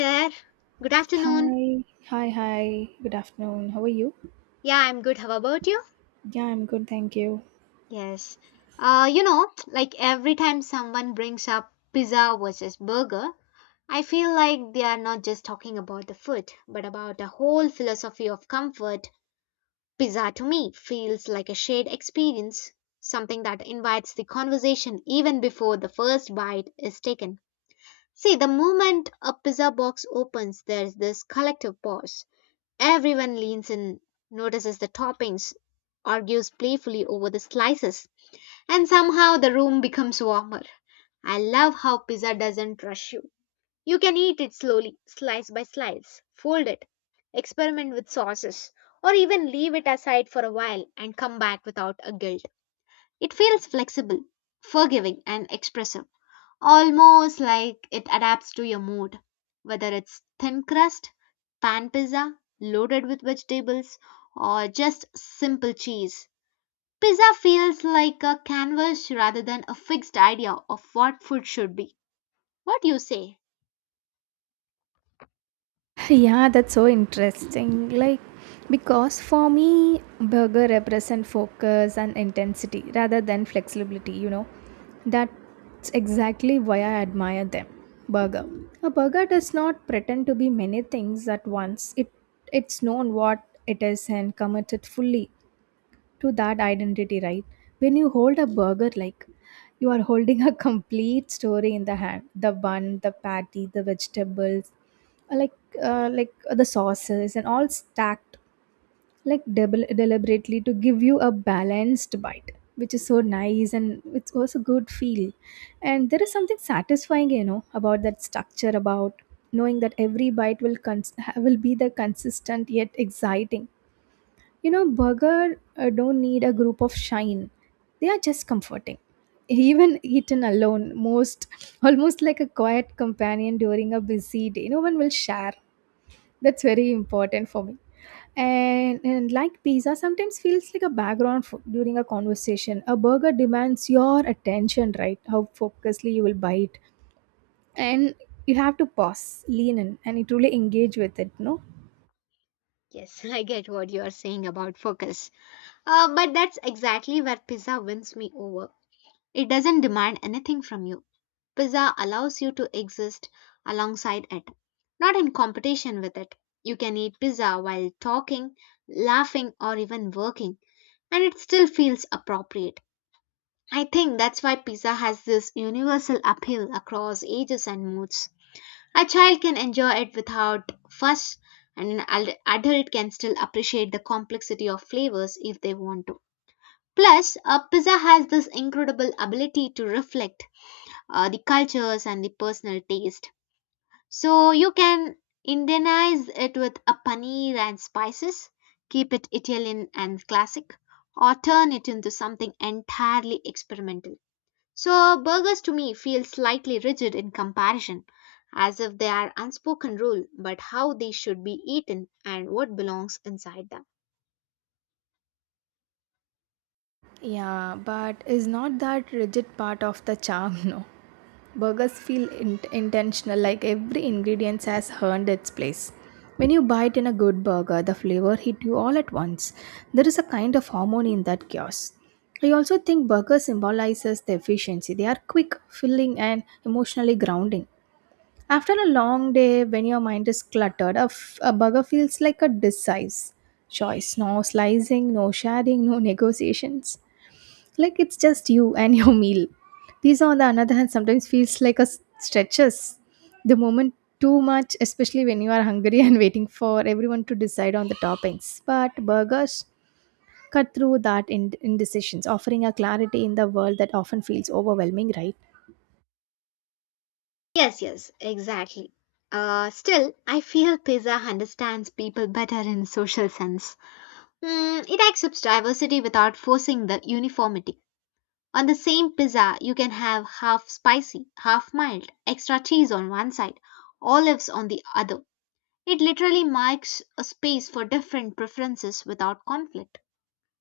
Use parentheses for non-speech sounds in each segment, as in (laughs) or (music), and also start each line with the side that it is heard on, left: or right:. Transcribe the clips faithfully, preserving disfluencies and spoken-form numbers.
left: There. Good afternoon.
right: Hi, hi, hi. Good afternoon. How are you?
left: Yeah, I'm good. How about you?
right: Yeah, I'm good, thank you.
left: Yes. Uh, you know, like every time someone brings up pizza versus burger, I feel like they are not just talking about the food, but about the whole philosophy of comfort. Pizza to me feels like a shared experience, something that invites the conversation even before the first bite is taken. See, the moment a pizza box opens, there's this collective pause. Everyone leans in, notices the toppings, argues playfully over the slices, and somehow the room becomes warmer. I love how pizza doesn't rush you. You can eat it slowly, slice by slice, fold it, experiment with sauces, or even leave it aside for a while and come back without a guilt. It feels flexible, forgiving, and expressive, almost like it adapts to your mood. Whether it's thin crust, pan pizza loaded with vegetables, or just simple cheese, pizza feels like a canvas rather than a fixed idea of what food should be. What do you say?
right: Yeah, that's so interesting. Like, because for me, burger represent focus and intensity rather than flexibility, you know. That's exactly why I admire them. Burger. A burger does not pretend to be many things at once. It it's known what it is and committed fully to that identity, right? When you hold a burger, like you are holding a (laughs) complete story in the hand, the bun, the patty, the vegetables, uh, like uh, like uh, the sauces and all stacked like debel deliberately to give you a balanced bite, which is so nice, and it's also good feel. And there is something satisfying you know about that structure, about knowing that every bite will cons- ha- will be the consistent yet exciting. You know, burger uh, don't need a group of shine. They are just comforting. (laughs) Even eaten alone, most almost like a quiet companion during a busy day. No one will share. That's very important for me. And, and like pizza, sometimes feels like a background for, during a conversation. A burger demands your attention, right? How focusedly you will bite, and you have to pause, lean in, and it really engage with it, no?
left: Yes, (laughs) I get what you are saying about focus. Uh, but that's exactly where pizza wins me over. It doesn't demand anything from you. Pizza allows you to exist alongside it, not in competition with it. You can eat pizza while talking, laughing, or even working, and it still feels appropriate. I think that's why pizza has this universal appeal across ages and moods. A child can enjoy it without fuss, and an ad- adult can still appreciate the complexity of flavors if they want to. Plus, a pizza has this incredible ability to reflect uh, the cultures and the personal taste. So you can Indianize it with a paneer and spices, keep it Italian and classic, or turn it into something entirely experimental. So burgers to me feel slightly rigid in comparison, as if they are unspoken rule, but how they should be eaten and what belongs inside them.
right: Yeah, but is not that rigid part of the charm, (laughs) no? Burgers feel in- intentional, like every ingredient has earned its place. When you bite in a good burger, the flavor hit you all at once. There is a kind of harmony in that chaos. I also think burger symbolizes the efficiency. They are quick, filling, and emotionally grounding. After a long day, when your mind is cluttered, a, f- a burger feels like a decisive choice. No slicing, no sharing, no negotiations, like it's just you and (laughs) your meal. Pizza, on the other hand, sometimes feels like a s- stretches the moment too much, especially when you are hungry (laughs) and waiting for everyone to decide on the toppings. But burgers cut through that ind- indecisions, offering a clarity in the world that often feels overwhelming, right?
left: Yes, yes, exactly. Uh, still, I feel pizza understands people better in social sense. Mm, it accepts diversity without forcing the uniformity. On the same pizza, you can have half spicy, half mild, extra cheese on one side, olives on the other. It literally marks a space for different preferences without conflict.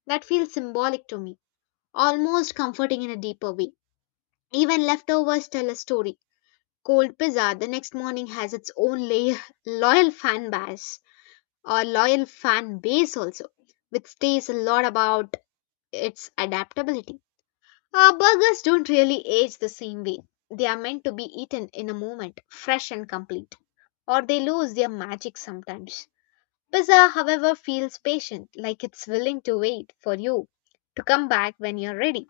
left: That feels symbolic to me, almost comforting in a deeper way. Even leftovers tell a story. Cold pizza the next morning has its own lay- (laughs) loyal fan base or loyal fan base also, which stays a lot about its adaptability. Uh, burgers don't really age the same way. They are meant to be eaten in a moment, fresh and complete. Or they lose their magic sometimes. Pizza, however, feels patient, like it's willing to wait for you to come back when you're ready.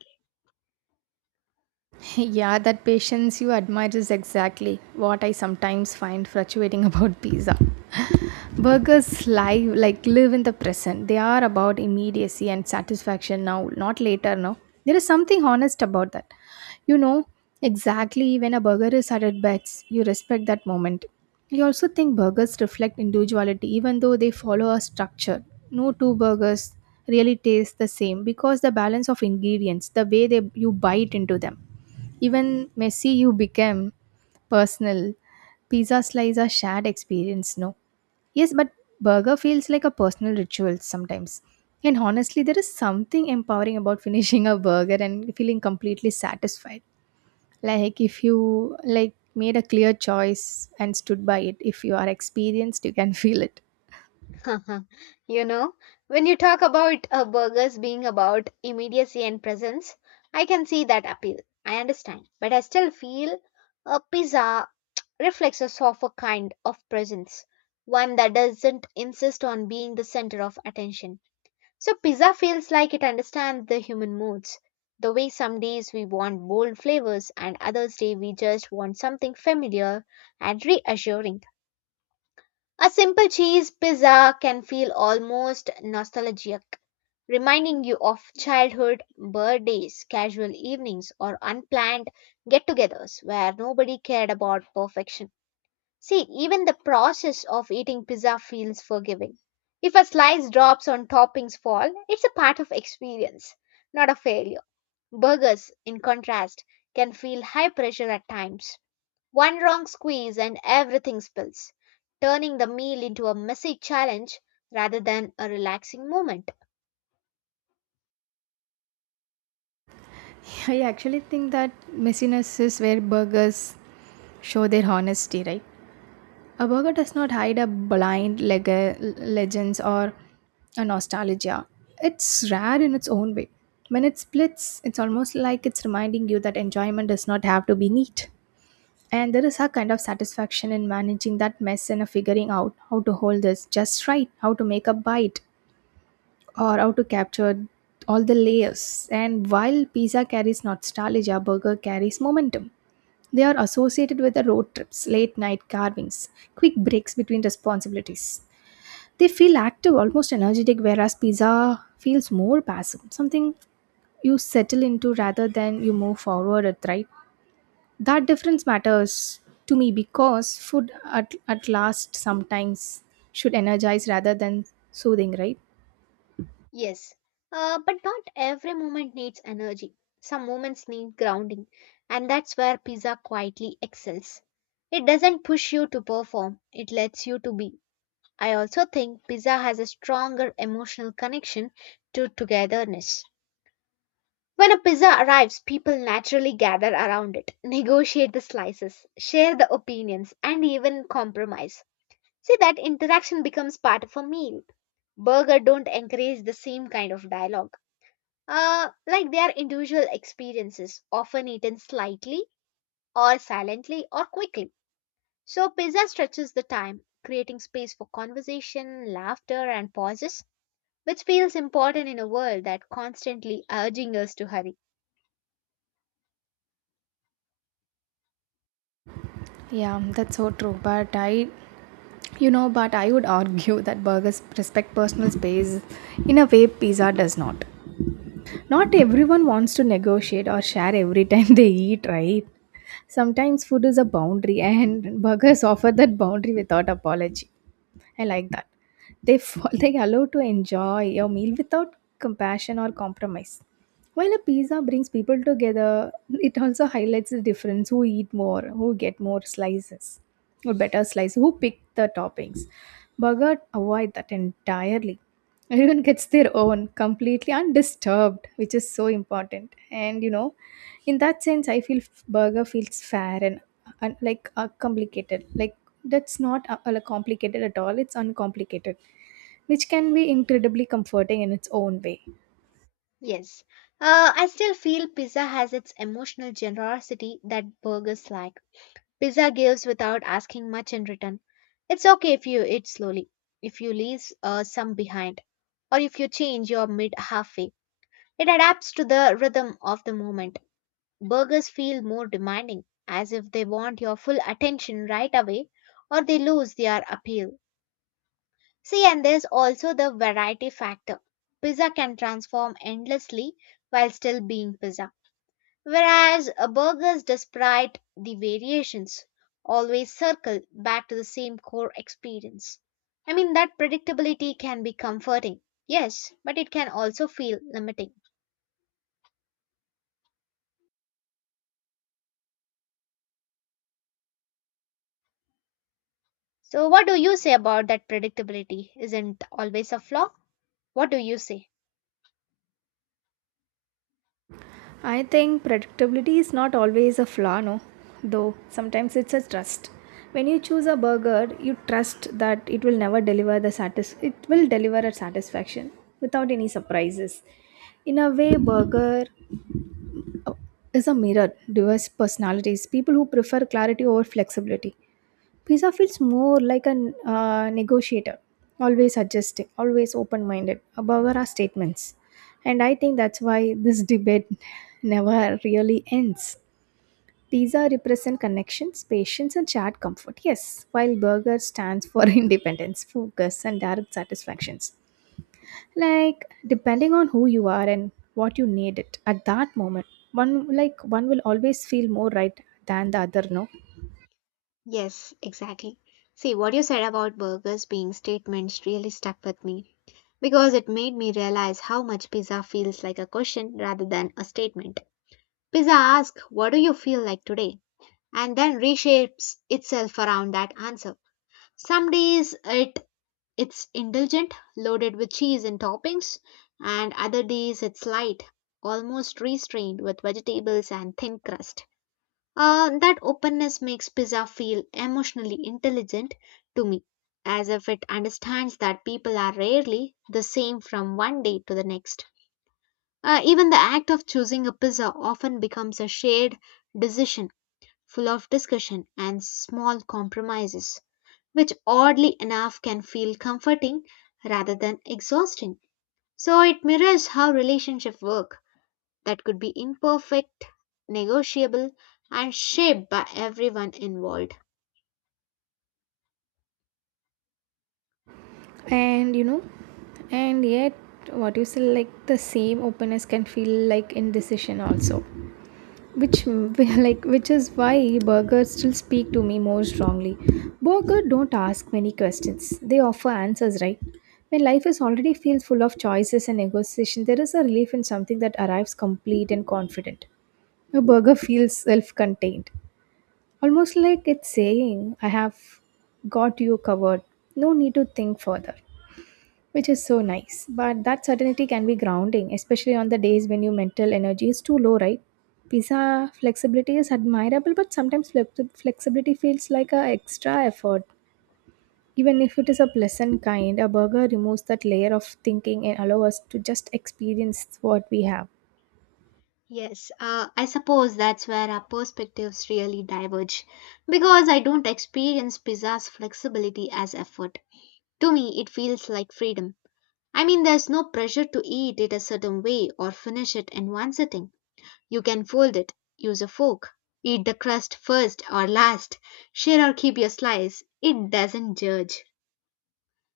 right: (laughs) Yeah, that patience you admire is exactly what I sometimes find fluctuating (laughs) about pizza. Burgers live like live in the present. They are about immediacy and satisfaction now, not later now. There is something honest about that. You know exactly when a burger is at its best, you respect that moment. I also think burgers reflect individuality, even though they follow a structure. No two burgers really taste the same because the balance of ingredients, the way they you bite into them. Even messy you become personal. Pizza slice a shared experience, no? Yes, but burger feels like a personal ritual sometimes. And honestly, there is something empowering about (laughs) finishing a burger and feeling completely satisfied. Like if you like made a clear choice and stood by it, if you are experienced, you can (laughs) feel it.
left: (laughs) You know, when you talk about uh, burgers being about immediacy and presence, I can see that appeal. I understand. But I still feel a pizza reflexes of a kind of presence, one that doesn't insist on being the center of attention. So, pizza feels like it understands the human moods. The way some days we want bold flavors and others day we just want something familiar and reassuring. A simple cheese pizza can feel almost nostalgic, reminding you of childhood, birthdays, casual evenings, or unplanned get togethers where nobody cared about perfection. See, even the process of eating pizza feels forgiving. If a slice drops on toppings fall, it's a part of experience, not a failure. Burgers, in contrast, can feel high pressure at times. One wrong squeeze and everything spills, turning the meal into a messy challenge rather than a relaxing moment.
right: I actually think that messiness is where burgers show their honesty, right? A burger does not hide a blind leg- legends or a nostalgia. It's rare in its own way. When it splits, it's almost like it's reminding you that enjoyment does not have to be neat. And there is a kind of satisfaction in managing that mess and figuring out how to hold this just right, how to make a bite, or how to capture all the layers. And while pizza carries nostalgia, burger carries momentum. They are associated with the road trips, late night carvings, quick breaks between responsibilities. They feel active, almost energetic, whereas pizza feels more passive, something you settle into rather than you move forward at, right? That difference matters to me because food at, at last sometimes should energize rather than soothing, right?
left: Yes, uh, but not every moment needs energy. Some moments need grounding, and that's where pizza quietly excels. It doesn't push you to perform, it lets you to be. I also think pizza has a stronger emotional connection to togetherness. When a pizza arrives, people naturally gather around it, negotiate the slices, share the opinions, and even compromise. See, that interaction becomes part of a meal. Burger don't encourage the same kind of dialogue uh, like their individual experiences, often eaten slightly or silently or quickly. So, pizza stretches the time, creating space for conversation, laughter, and pauses, which feels important in a world that constantly urging us to hurry.
right: Yeah, that's so true. But I, you know, but I would argue that burgers respect personal space in a way pizza does not. Not everyone wants to negotiate or share every time (laughs) they eat, right? Sometimes food is a boundary, and (laughs) burgers offer that boundary without apology. I like that. They (laughs) they allow to enjoy your meal without compassion or compromise. While a pizza brings people together, it also highlights the difference, who eat more, who get more slices, or better slice, who pick the toppings. Burger avoid that entirely. Everyone gets their own completely undisturbed, which is so important. And you know, in that sense, I feel burger feels fair and, and like uh, complicated. Like, that's not uh, uh, complicated at all, it's uncomplicated, which can be incredibly comforting in its own way.
left: Yes, uh, I still feel pizza has its emotional generosity that burgers lack. Pizza gives without asking much in return. It's okay if you eat slowly, if you leave uh, some behind, or if you change your mid halfway. It adapts to the rhythm of the moment. Burgers feel more demanding, as if they want your full attention right away or they lose their appeal. See, and there's also the variety factor. Pizza can transform endlessly while still being pizza, whereas uh, burgers, despite the variations, always circle back to the same core experience. I mean, that predictability can be comforting, yes, but it can also feel limiting. So, what do you say about that predictability isn't always a flaw? What do you say?
right: I think predictability is not always a flaw, no, though sometimes it's a trust. When you choose a burger, you trust that it will never deliver the satis- it will deliver a satisfaction without any surprises. In a way, burger uh, is a mirror, diverse personalities, people who prefer clarity over flexibility. Pizza feels more like a uh, negotiator, always suggesting, always open minded. A burger are statements. And I think that's why this debate (laughs) never really ends. Pizza represents connections, patience, and shared comfort. Yes, while burger stands for (laughs) independence, focus, and direct satisfactions. Like, depending on who you are and what you need it at that moment, one like one will always feel more right than the other, no?
left: Yes, exactly. See, what you said about burgers being statements really stuck with me because it made me realize how much pizza feels like a question rather than a statement. Pizza asks, "What do you feel like today?" and then reshapes itself around that answer. Some days it it's indulgent, loaded with cheese and toppings, and other days it's light, almost restrained with vegetables and thin crust. Uh, that openness makes pizza feel emotionally intelligent to me, as if it understands that people are rarely the same from one day to the next. Uh, even the act of choosing a pizza often becomes a shared decision full of discussion and small compromises, which oddly enough can feel comforting rather than exhausting. So it mirrors how relationships work that could be imperfect, negotiable, and shaped by everyone involved.
right: And you know, and yet, what you say, like the same openness can feel like indecision also, which (laughs) like which is why burgers still speak to me more strongly. Burger don't ask many questions; they offer answers, right? When life is already feels full of choices and negotiation, there is a relief in something that arrives complete and confident. A burger feels self-contained, almost like it's saying, "I have got you covered. No need to think further." Which is so nice. But that certainty can be grounding, especially on the days when your mental energy is too low, right? Pizza flexibility is admirable, but sometimes flexi- flexibility feels like an extra effort. Even if it is a pleasant kind, a burger removes that layer of thinking and allows us to just experience what we have.
left: Yes, uh, I suppose that's where our perspectives really diverge because I don't experience pizza's flexibility as effort. To me, it feels like freedom. I mean, there's no pressure to eat it a certain way or finish it in one sitting. You can fold it, use a fork, eat the crust first or last, share or keep your slice. It doesn't judge.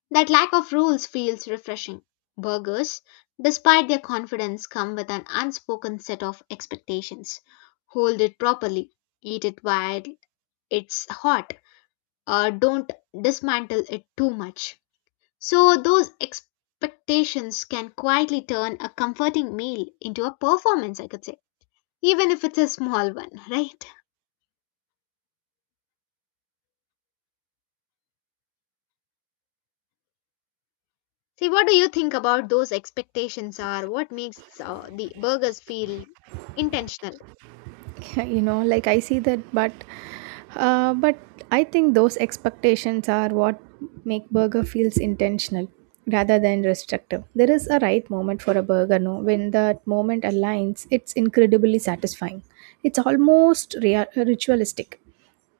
left: That lack of rules feels refreshing. Burgers, despite their confidence, come with an unspoken set of expectations. Hold it properly, eat it while it's hot, or don't dismantle it too much. So, those expectations can quietly turn a comforting meal into a performance, I could say, even if it's a small one, (laughs) right? See, what do you think about those expectations are? What makes uh, the burgers feel intentional?
right: (laughs) you know like I see that, but uh, but I think those expectations are what make burger feels intentional rather than restrictive. There is a right moment for a burger, no? When that moment aligns, it's incredibly satisfying. It's almost rea- ritualistic,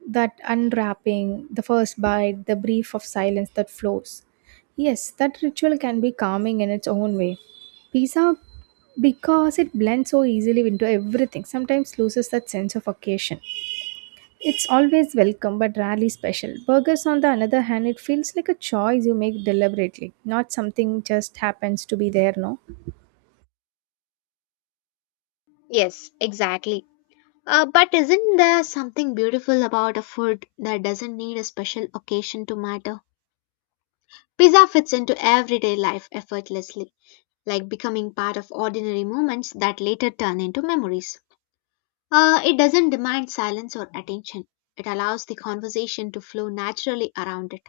right: that unwrapping, the first bite, the brief of silence that flows. Yes, that ritual can be calming in its own way. Pizza, because it blends so easily into everything, sometimes loses that sense of occasion. It's always welcome but rarely special. Burgers, on the other hand, it feels like a choice you make deliberately, not something just happens to be there, no?
left: Yes, exactly. Uh, but isn't there something beautiful about a food that doesn't need a special occasion to matter? Pizza fits into everyday life effortlessly, like becoming part of ordinary moments that later turn into memories. Uh, it doesn't demand silence or attention. It allows the conversation to flow naturally around it.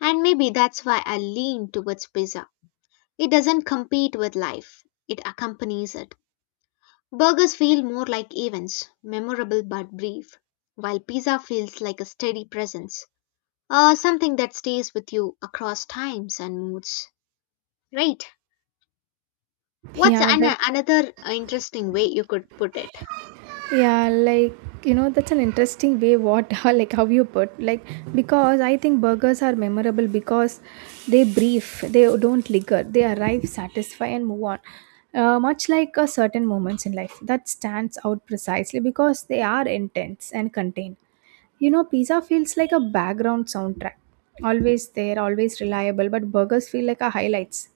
left: And maybe that's why I lean towards pizza. It doesn't compete with life, it accompanies it. Burgers feel more like events, memorable but brief, while pizza feels like a steady presence, uh, something that stays with you across times and moods. Right. What's
right: Yeah,
left: an-
right: that
left: another interesting way you could put it?
right: yeah like you know that's an interesting way what (laughs) like how you put, like, because I think burgers are memorable because they brief, they don't linger, they arrive satisfy and move on, uh, much like a certain moments in life that stands out precisely because they are intense and contained you know, pizza feels like a background soundtrack. Always there, always reliable, but burgers feel like a highlights.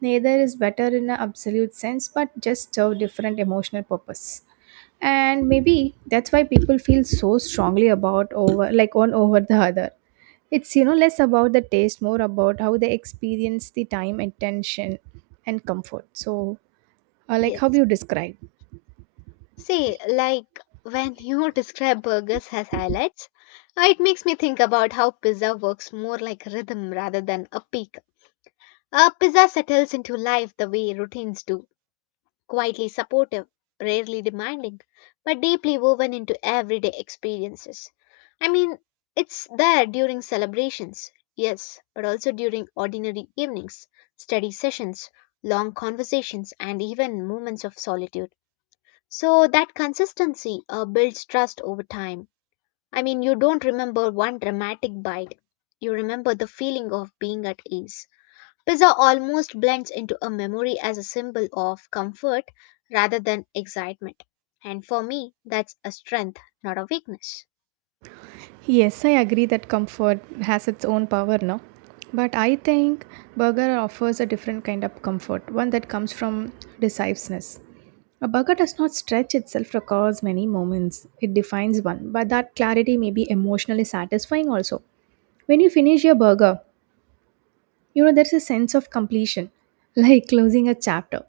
right: Neither is better in an absolute sense, but just serve different emotional purpose. And maybe that's why people feel so strongly about over, like one over the other. It's you know less about the taste, more about how they experience the time, attention, and comfort. So, uh, like how
left: Yes.
right: you describe.
left: See, like when you (laughs) describe burgers as highlights, uh, it makes me think about how pizza works more like rhythm rather than a peak. A pizza settles into life the way routines do, quietly supportive, rarely demanding, but deeply woven into everyday experiences. I mean, it's there during celebrations, yes, but also during ordinary evenings, study sessions, long conversations, and even moments of solitude. So that consistency uh, builds trust over time. I mean, you don't remember one dramatic bite, you remember the feeling of being at ease. Pizza almost blends into a memory as a symbol of comfort rather than excitement. And for me, that's a strength, not a weakness.
right: Yes, I agree that comfort has its own power now. But I think burger offers a different kind of comfort, one that comes from decisiveness. A burger does not stretch itself across many moments, it defines one, but that clarity may be emotionally satisfying also. When you finish your burger, you know there's a sense of completion, (laughs) like closing a chapter.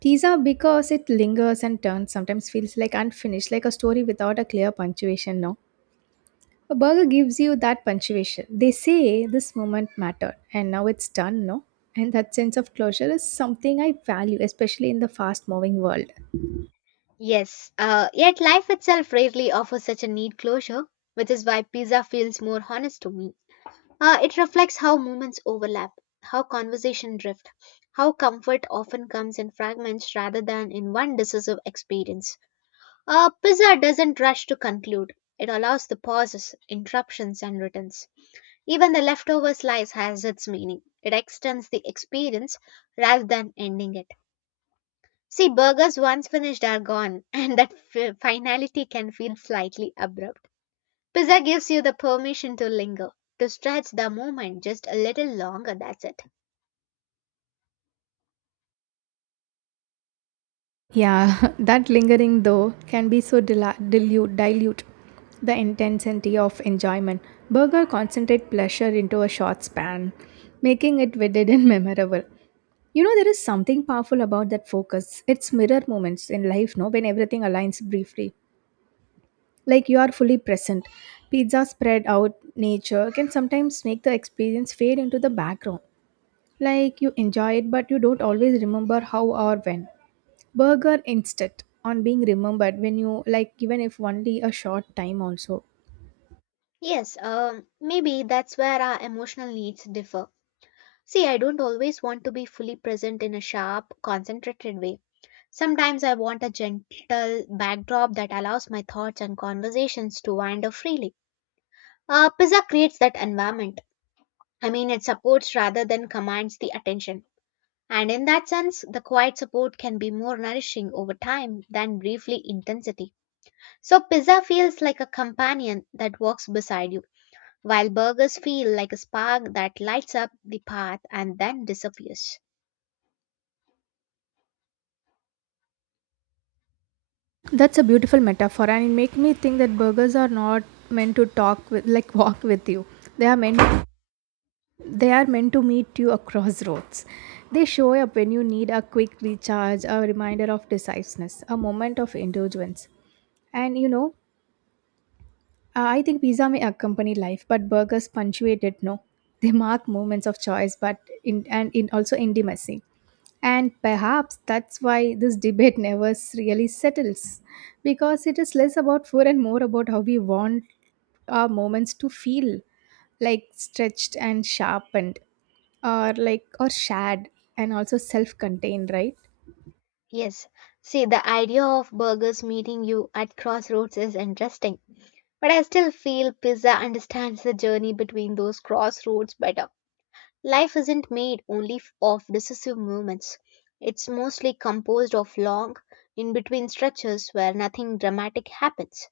right: Pizza, because it lingers and turns, sometimes feels like unfinished, like a story without a clear punctuation, no? A burger gives you that punctuation. They say this moment mattered and now it's done, no? And that sense of closure is something I value, especially in the fast moving world.
left: Yes, uh, yet life itself rarely offers such a neat closure, which is why pizza feels more honest to me. Uh, it reflects how moments overlap, how conversation drift, how comfort often comes in fragments rather than in one decisive experience. Uh, Pizza doesn't rush to conclude. It allows the pauses, interruptions, and returns. Even the leftover slice has its meaning. It extends the experience rather than ending it. See, burgers once finished are gone, (laughs) and that fi- finality can feel slightly abrupt. Pizza gives you the permission to linger, to stretch the moment just a little longer, that's it.
right: Yeah, (laughs) that lingering though can be so dila- dilute, dilute the intensity of enjoyment. Burger concentrate pleasure into a short span, making it vivid and (laughs) memorable. You know, there is something powerful about that focus. It's mirror moments in life, no, when everything aligns briefly, like you are fully present. Pizza spread out nature can sometimes make the experience fade into the background. Like you enjoy it, but you don't always remember how or when. Burger instead on being remembered when you like, even if only a short time also.
left: Yes, um, maybe that's where our emotional needs differ. See, I don't always want to be fully present in a sharp, concentrated way. Sometimes I want a gentle backdrop that allows my thoughts and conversations to wander freely. Uh, pizza creates that environment. I mean, it supports rather than commands the attention. And in that sense, the quiet support can be more nourishing over time than briefly intensity. So pizza feels like a companion that walks beside you, while burgers feel like a spark that lights up the path and then disappears.
right: That's a beautiful metaphor, and it make me think that burgers are not meant to talk with like walk with you. They are meant They are meant to meet you across roads. They show up when you need a quick recharge, a reminder of decisiveness, a moment of indulgence. And you know, uh, I think pizza may accompany life, but burgers punctuate it. No, they mark moments of choice, but in and in also intimacy. And perhaps that's why this debate never s- really settles, because it is less about food and more about how we want our moments to feel, like stretched and sharpened, or like or shared and also self-contained, right?
left: Yes, see, the idea of burgers meeting you at crossroads is interesting, but I still feel pizza understands the journey between those crossroads better. Life isn't made only f- of decisive moments, it's mostly composed of long, in between stretches where nothing dramatic happens.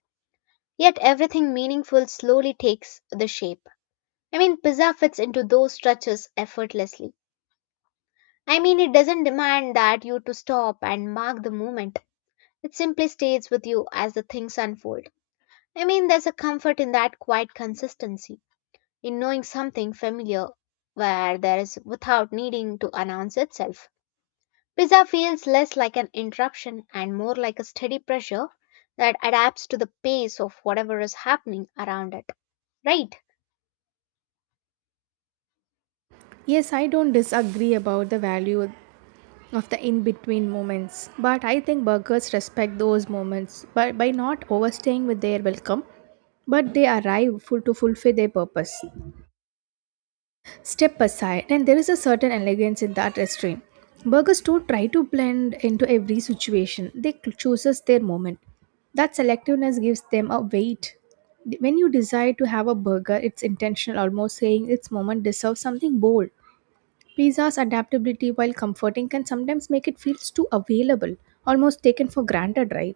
left: Yet everything meaningful slowly takes the shape. I mean, pizza fits into those stretches effortlessly. I mean, it doesn't demand that you to stop and mark the moment. It simply stays with you as the things unfold. I mean, there's a comfort in that quiet consistency, in knowing something familiar where there is without needing to announce itself. Pizza feels less like an interruption and more like a steady pressure that adapts to the pace of whatever is happening around it, right?
right: Yes, I don't disagree about the value of the in between moments, but I think burgers respect those moments by, by not overstaying with their welcome, but they arrive full to fulfill their purpose. Step aside, and there is a certain elegance in that restraint. Burgers don't try to blend into every situation, they cl- chooses their moment. That selectiveness gives them a weight. When you decide to have a burger, it's intentional, almost saying its moment deserves something bold. Pizza's adaptability, while comforting, can sometimes make it feel too available, almost taken for granted, right?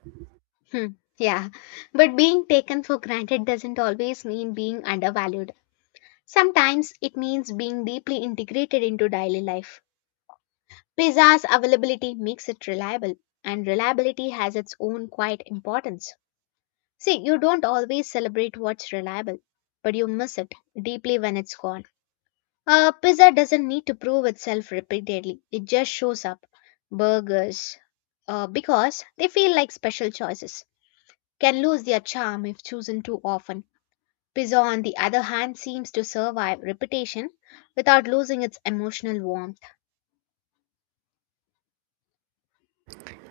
left: Hmm, Yeah, but being taken for granted doesn't always mean being undervalued. Sometimes it means being deeply integrated into daily life. Pizza's availability makes it reliable, and reliability has its own quiet importance. See, you don't always celebrate what's reliable, but you miss it deeply when it's gone. Uh, pizza doesn't need to prove itself repeatedly, it just shows up. Burgers, uh, because they feel like special choices can lose their charm if chosen too often. Pizza, on the other hand, seems to survive repetition without losing its emotional warmth.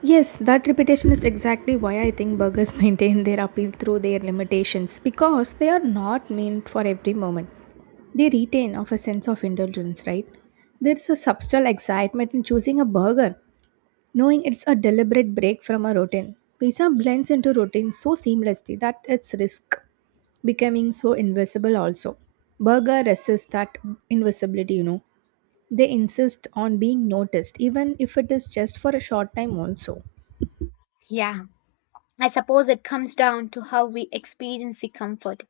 right: Yes, that repetition is exactly why I think burgers (laughs) maintain their appeal through their limitations because they are not meant for every moment. They retain of a sense of indulgence, right? There is a subtle excitement in choosing a burger knowing it's a deliberate break from a routine. Pizza blends into routine so seamlessly that it's risk becoming so invisible also. Burger resists that invisibility, you know. They insist on being noticed, even if it is just for a short time, also.
left: Yeah, I suppose it comes down to how we experience the comfort.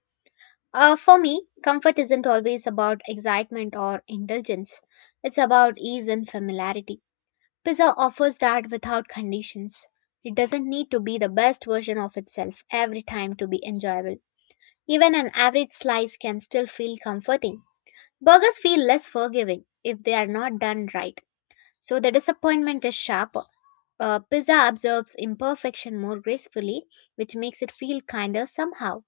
left: Uh, for me, comfort isn't always about excitement or indulgence, it's about ease and familiarity. Pizza offers that without conditions. It doesn't need to be the best version of itself every time to be enjoyable. Even an average slice can still feel comforting. Burgers feel less forgiving if they are not done right, so the disappointment is sharper. Uh, pizza absorbs imperfection more gracefully, which makes it feel kinder somehow.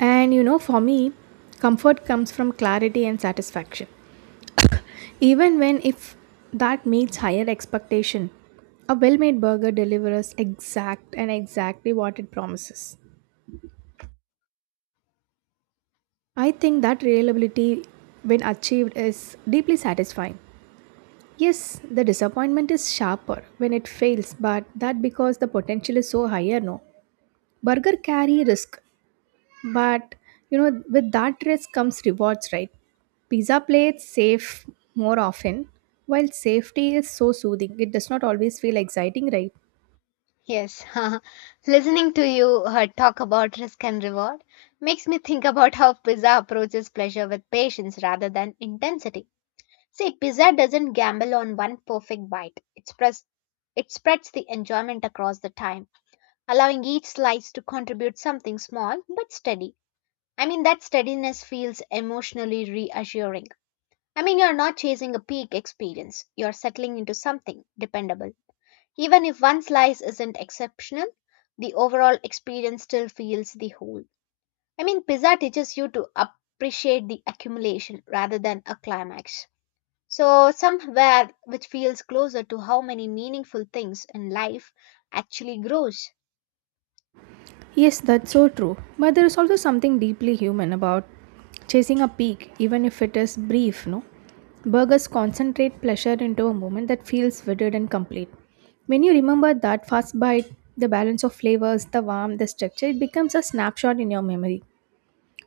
right: And you know, for me, comfort comes from clarity and satisfaction. Even when if that meets higher expectation, a well made burger delivers exact and exactly what it promises. I think that reliability, when achieved, is deeply satisfying. Yes, the disappointment is sharper when it fails, but that because the potential is so higher, no. Burger carry risk, but you know, with that risk comes rewards, right? Pizza plates save more often, while safety is so soothing. It does not always feel exciting, right?
left: Yes, (laughs) listening to you uh, talk about risk and reward makes me think about how pizza approaches pleasure with patience rather than intensity. See, pizza doesn't gamble on one perfect bite, it, spreads it spreads the enjoyment across the time, allowing each slice to contribute something small but steady. I mean, that steadiness feels emotionally reassuring. I mean, you're not chasing a peak experience, you're settling into something dependable. Even if one slice isn't exceptional, the overall experience still feels the whole. I mean, pizza teaches you to appreciate the accumulation rather than a climax. So, somewhere which feels closer to how many meaningful things in life actually grows.
right: Yes, that's so true. But there is also something deeply human about chasing a peak, even if it is brief, no? Burgers concentrate pleasure into a moment that feels vivid and complete. When you remember that fast bite, the balance of flavors, the warmth, the structure, it becomes a snapshot in your memory.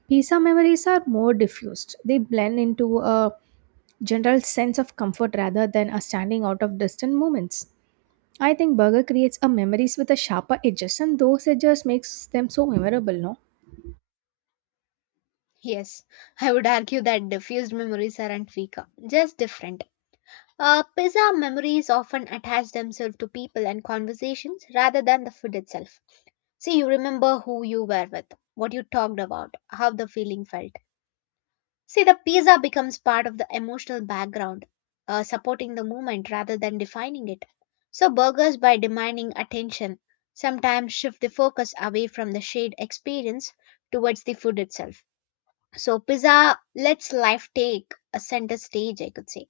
right: Pizza memories are more diffused. They blend into a general sense of comfort rather than a standing out of distant moments. I think burger creates a memories with a sharper edges, and those edges makes them so memorable, no?
left: Yes, I would argue that diffused memories aren't weaker, just different. Uh, pizza memories often attach themselves to people and conversations rather than the food itself. See, you remember who you were with, what you talked about, how the feeling felt. See, the pizza becomes part of the emotional background, uh, supporting the movement rather than defining it. So, burgers, by demanding attention, sometimes shift the focus away from the shared experience towards the food itself. So, pizza lets life take a center stage, I could say.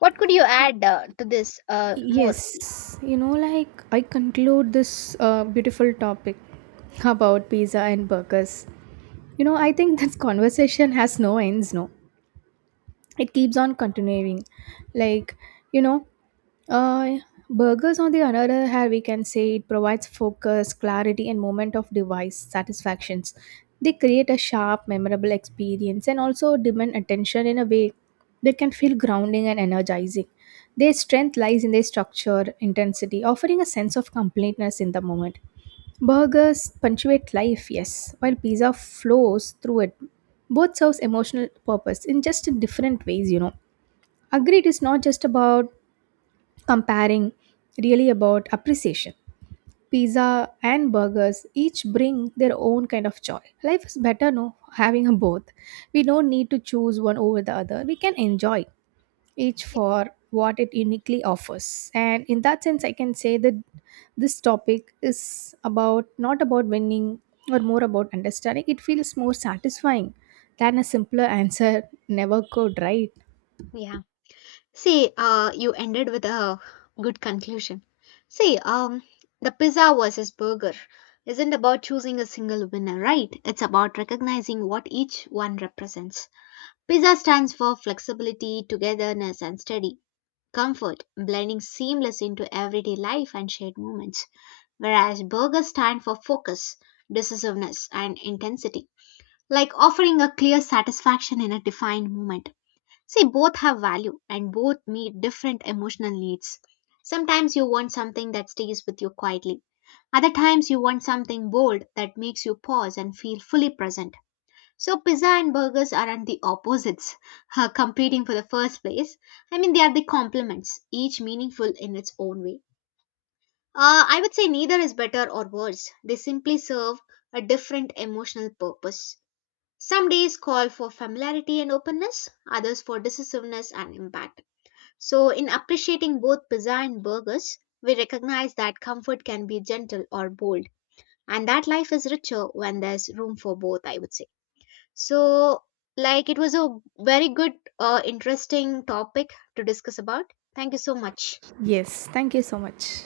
left: What could you add uh, to this uh, more?
right: Yes, you know, like I conclude this uh, beautiful topic about pizza and burgers. You know, I think (laughs) this conversation has no ends, no? It keeps on continuing. Like, you know, Uh, Burgers, on the other hand, we can say it provides focus, clarity, and moment of device satisfactions. They create a sharp, memorable experience and also demand attention in a way that can feel grounding and energizing. Their strength lies in their structure, intensity, offering a sense of completeness in the moment. Burgers punctuate life, yes, while pizza flows through it. Both serves emotional purpose in just different ways, you know. Agreed, it's not just about comparing really about appreciation. Pizza and burgers each bring their own kind of joy. Life is better no having a both. We don't need to choose one over the other. We can enjoy each for what it uniquely offers. And in that sense I can say that this topic is about not about winning or more about understanding. It feels more satisfying than a simpler answer never could, right?
left: Yeah. See, uh, you ended with a good conclusion. See, um, the pizza versus burger isn't about choosing a single winner, right? It's about recognizing what each one represents. Pizza stands for flexibility, togetherness, and steady comfort, blending seamless into everyday life and shared moments, whereas burgers stand for focus, decisiveness, and intensity. Like offering a clear satisfaction in a defined moment. See, both have value and both meet different emotional needs. Sometimes you want something that stays with you quietly. Other times you want something bold that makes you pause and feel fully present. So pizza and burgers aren't the opposites, (laughs) uh, competing for the first place. I mean, they are the complements, each meaningful in its own way. Uh, I would say neither is better or worse. They simply serve a different emotional purpose. Some days call for familiarity and openness, others for decisiveness and impact. So, in appreciating both pizza and burgers, we recognize that comfort can be gentle or bold, and that life is richer when there's room for both, I would say. So, like, it was a very good, uh, interesting topic to discuss about. Thank you so much.
right: Yes, thank you so much.